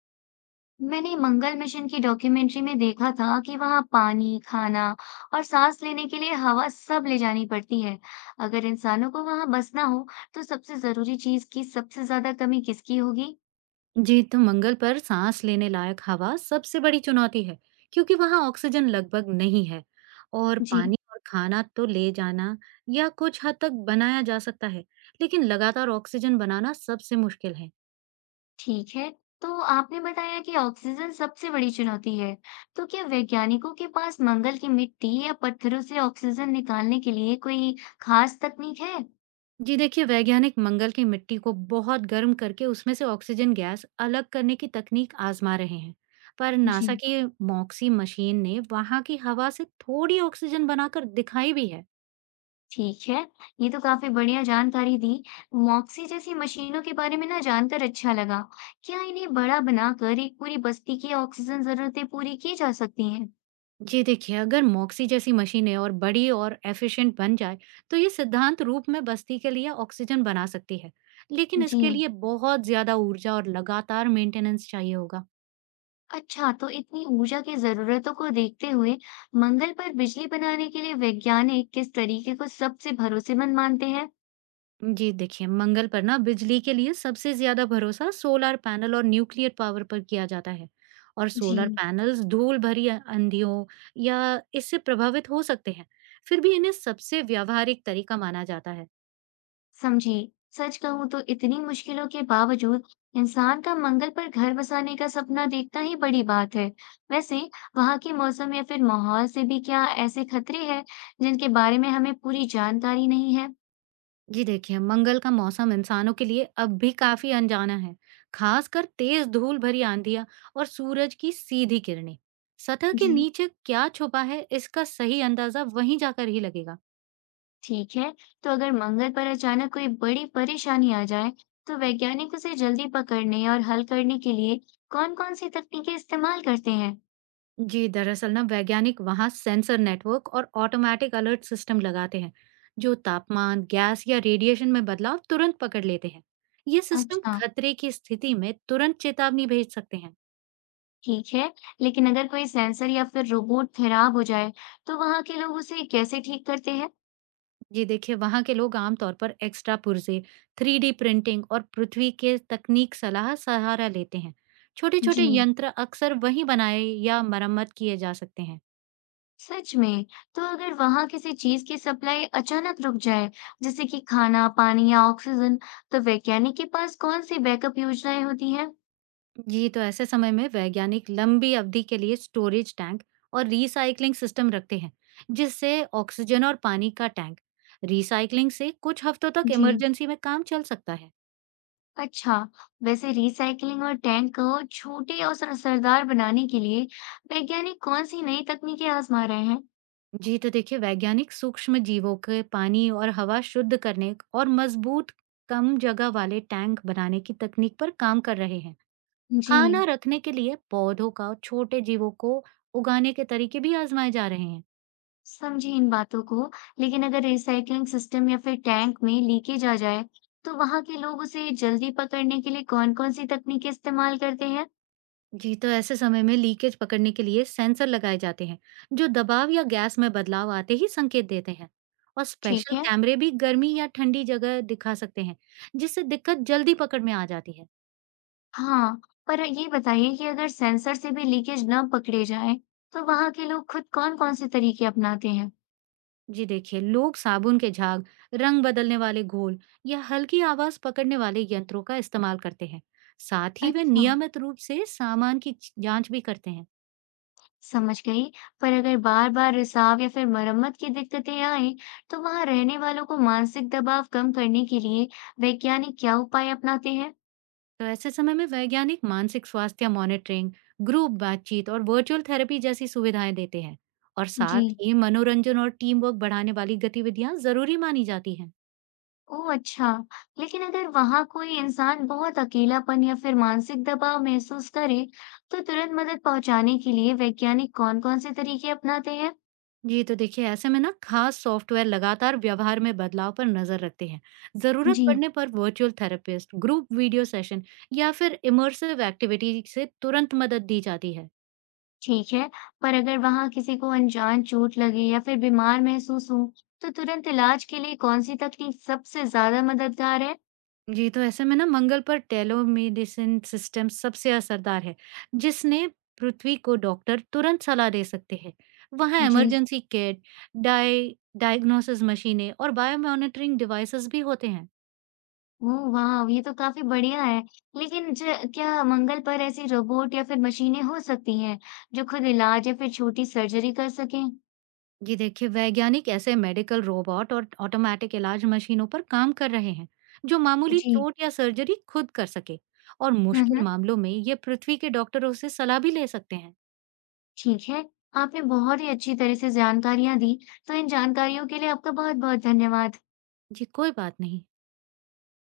मैंने मंगल मिशन की डॉक्यूमेंट्री में देखा था कि वहाँ पानी, खाना और सांस लेने के लिए हवा सब ले जानी पड़ती है। अगर इंसानों को वहाँ बसना हो, तो सबसे जरूरी चीज की सबसे ज्यादा कमी किसकी होगी? जी, तो मंगल पर सांस लेने लायक हवा सबसे बड़ी चुनौती है, क्योंकि वहां ऑक्सीजन लगभग नहीं है। और जी, पानी और खाना तो ले जाना या कुछ हद तक बनाया जा सकता है, लेकिन लगातार ऑक्सीजन बनाना सबसे मुश्किल है। ठीक है। तो आपने बताया कि ऑक्सीजन सबसे बड़ी चुनौती है। तो क्या वैज्ञानिकों के पास मंगल की मिट्टी या पत्थरों से ऑक्सीजन निकालने के लिए कोई खास तकनीक है? जी देखिए, वैज्ञानिक मंगल की मिट्टी को बहुत गर्म करके उसमें से ऑक्सीजन गैस अलग करने की तकनीक आजमा रहे हैं। पर नासा जी, की मॉक्सी मशीन ने वहां की हवा से थोड़ी ऑक्सीजन बनाकर दिखाई भी है। ठीक है, ये तो काफ़ी बढ़िया जानकारी दी। मॉक्सी जैसी मशीनों के बारे में ना जानकर अच्छा लगा। क्या इन्हें बड़ा बनाकर एक पूरी बस्ती की ऑक्सीजन ज़रूरतें पूरी की जा सकती हैं? जी देखिए, अगर MOXē जैसी मशीनें और बड़ी और एफिशिएंट बन जाए, तो ये सिद्धांत रूप में बस्ती के लिए ऑक्सीजन बना सकती है। लेकिन जी, इसके लिए बहुत ज़्यादा ऊर्जा और लगातार मेंटेनेंस चाहिए होगा। अच्छा, तो इतनी ऊर्जा की ज़रूरतों को देखते हुए मंगल पर बिजली बनाने के लिए वैज्ञानिक किस तरीके को सबसे भरोसेमंद मानते हैं? जी देखिए, मंगल पर ना बिजली के लिए सबसे ज़्यादा भरोसा सोलर पैनल और न्यूक्लियर पावर पर किया जाता है। और सोलर जी, पैनल्स धूल भरी आंधियों या इससे प्रभावित हो सकते हैं। फिर भी इन्हें सबसे व्यावहारिक तरीका माना जाता है। समझी। सच कहूँ तो इतनी मुश्किलों के बावजूद इंसान का मंगल पर घर बसाने का सपना देखना ही बड़ी बात है। वैसे, वहाँ के मौसम या फिर माहौल से भी क्या ऐसे खतरे हैं जिनके बारे में हमें पूरी जानकारी नहीं है? जी देखिए, मंगल का मौसम इंसानों के लिए अब भी काफी अनजाना है, खासकर तेज धूल भरी आंधियां और सूरज की सीधी किरणें। सतह के जी, नीचे क्या छुपा है, इसका सही अंदाजा वहीं जाकर ही लगेगा। ठीक है। तो अगर मंगल पर अचानक कोई बड़ी परेशानी आ जाए, तो वैज्ञानिक उसे जल्दी पकड़ने और हल करने के लिए कौन-कौन सी तकनीकें इस्तेमाल करते हैं? जी दरअसल ना वैज्ञानिक वहां सेंसर नेटवर्क और ऑटोमेटिक अलर्ट सिस्टम लगाते हैं, जो तापमान, गैस या रेडिएशन में बदलाव तुरंत पकड़ लेते हैं। ये सिस्टम अच्छा, खतरे की स्थिति में तुरंत चेतावनी भेज सकते हैं। ठीक है, लेकिन अगर कोई सेंसर या फिर रोबोट खराब हो जाए, तो वहाँ के लोग उसे कैसे ठीक करते हैं? जी देखिए, वहाँ के लोग आमतौर पर एक्स्ट्रा पुर्जे, थ्री डी प्रिंटिंग और पृथ्वी के तकनीक सलाह सहारा लेते हैं। छोटे-छोटे जी, यंत्र अक्सर वहीं बनाए या मरम्मत किए जा सकते हैं। सच में। तो अगर वहाँ किसी चीज की सप्लाई अचानक रुक जाए, जैसे कि खाना, पानी या ऑक्सीजन, तो वैज्ञानिक के पास कौन सी बैकअप योजनाएं होती हैं? जी, तो ऐसे समय में वैज्ञानिक लंबी अवधि के लिए स्टोरेज टैंक और रिसाइकलिंग सिस्टम रखते हैं, जिससे ऑक्सीजन और पानी का टैंक। रिसाइकलिंग से कुछ हफ्तों तक जी, इमरजेंसी में काम चल सकता है। अच्छा, वैसे रिसाइकलिंग और टैंक को छोटे और असरदार बनाने के लिए वैज्ञानिक कौन सी नई तकनीकें आजमा रहे हैं? जी तो देखिए, वैज्ञानिक सूक्ष्म जीवों के पानी और हवा शुद्ध करने और मजबूत कम जगह वाले टैंक बनाने की तकनीक पर काम कर रहे हैं। जी, खाना रखने के लिए पौधों का और छोटे जीवों को उगाने के तरीके भी आजमाए जा रहे हैं। समझी इन बातों को। लेकिन अगर रिसाइकलिंग सिस्टम या फिर टैंक में लीकेज आ जाए, तो वहां के लोग उसे जल्दी पकड़ने के लिए कौन-कौन सी तकनीकें इस्तेमाल करते हैं? जी तो ऐसे समय में लीकेज पकड़ने के लिए सेंसर लगाए जाते हैं, जो दबाव या गैस में बदलाव आते ही संकेत देते हैं। और ठीक स्पेशल है। कैमरे भी गर्मी या ठंडी जगह दिखा सकते हैं, जिससे दिक्कत जल्दी पकड़ में आ जाती है। हाँ, पर ये बताइए कि अगर सेंसर से भी लीकेज न पकड़े जाए, तो वहां के लोग खुद कौन-कौन से तरीके अपनाते हैं? जी देखिए, लोग साबुन के झाग, रंग बदलने वाले घोल या हल्की आवाज पकड़ने वाले यंत्रों का इस्तेमाल करते हैं। साथ ही वे अच्छा, नियमित रूप से सामान की जांच भी करते हैं। समझ गई। पर अगर बार बार रिसाव या फिर मरम्मत की दिक्कतें आए, तो वहां रहने वालों को मानसिक दबाव कम करने के लिए वैज्ञानिक क्या उपाय अपनाते हैं? तो ऐसे समय में वैज्ञानिक मानसिक स्वास्थ्य मॉनिटरिंग, ग्रुप बातचीत और वर्चुअल थेरेपी जैसी सुविधाएं देते हैं। और जी, साथ ही मनोरंजन और टीम वर्क बढ़ाने वाली गतिविधियां जरूरी मानी जाती हैं। ओह, अच्छा, लेकिन अगर वहाँ कोई इंसान बहुत अकेलापन या फिर मानसिक दबाव महसूस करे, तो तुरंत मदद पहुँचाने के लिए वैज्ञानिक कौन-कौन से तरीके अपनाते हैं? जी, तो देखिए ऐसे में ना खास सॉफ्टवेयर लगातार व्यवहार में बदलाव पर नजर रखते हैं। जरूरत जी, पड़ने पर virtual therapist, group video session या फिर इमर्सिव एक्टिविटी से तुरंत मदद दी जाती है। ठीक है, पर अगर वहाँ किसी को अनजान चोट लगे या फिर बीमार महसूस हो, तो तुरंत इलाज के लिए कौन सी तकनीक सबसे ज्यादा मददगार है? जी, तो ऐसे में ना मंगल पर टेलोमेडिसिन सिस्टम सबसे असरदार है, जिसने पृथ्वी को डॉक्टर तुरंत सलाह दे सकते हैं। वहाँ जी, इमरजेंसी किट, डाय डायग्नोसिस मशीनें और बायोमॉनिटरिंग डिवाइसेस भी होते हैं। ओह वाह, ये तो काफी बढ़िया है, लेकिन क्या मंगल पर ऐसी रोबोट या फिर मशीनें हो सकती हैं, जो खुद इलाज या फिर छोटी सर्जरी कर सकें? जी देखिए, वैज्ञानिक ऐसे मेडिकल रोबोट और ऑटोमेटिक इलाज मशीनों पर काम कर रहे हैं, जो मामूली जी, चोट या सर्जरी खुद कर सके। और हुँ, मुश्किल हुँ। मामलों में ये पृथ्वी के डॉक्टरों से सलाह भी ले सकते हैं। ठीक है, आपने बहुत ही अच्छी तरह से जानकारियाँ दी, तो इन जानकारियों के लिए आपका बहुत-बहुत धन्यवाद। जी कोई बात नहीं।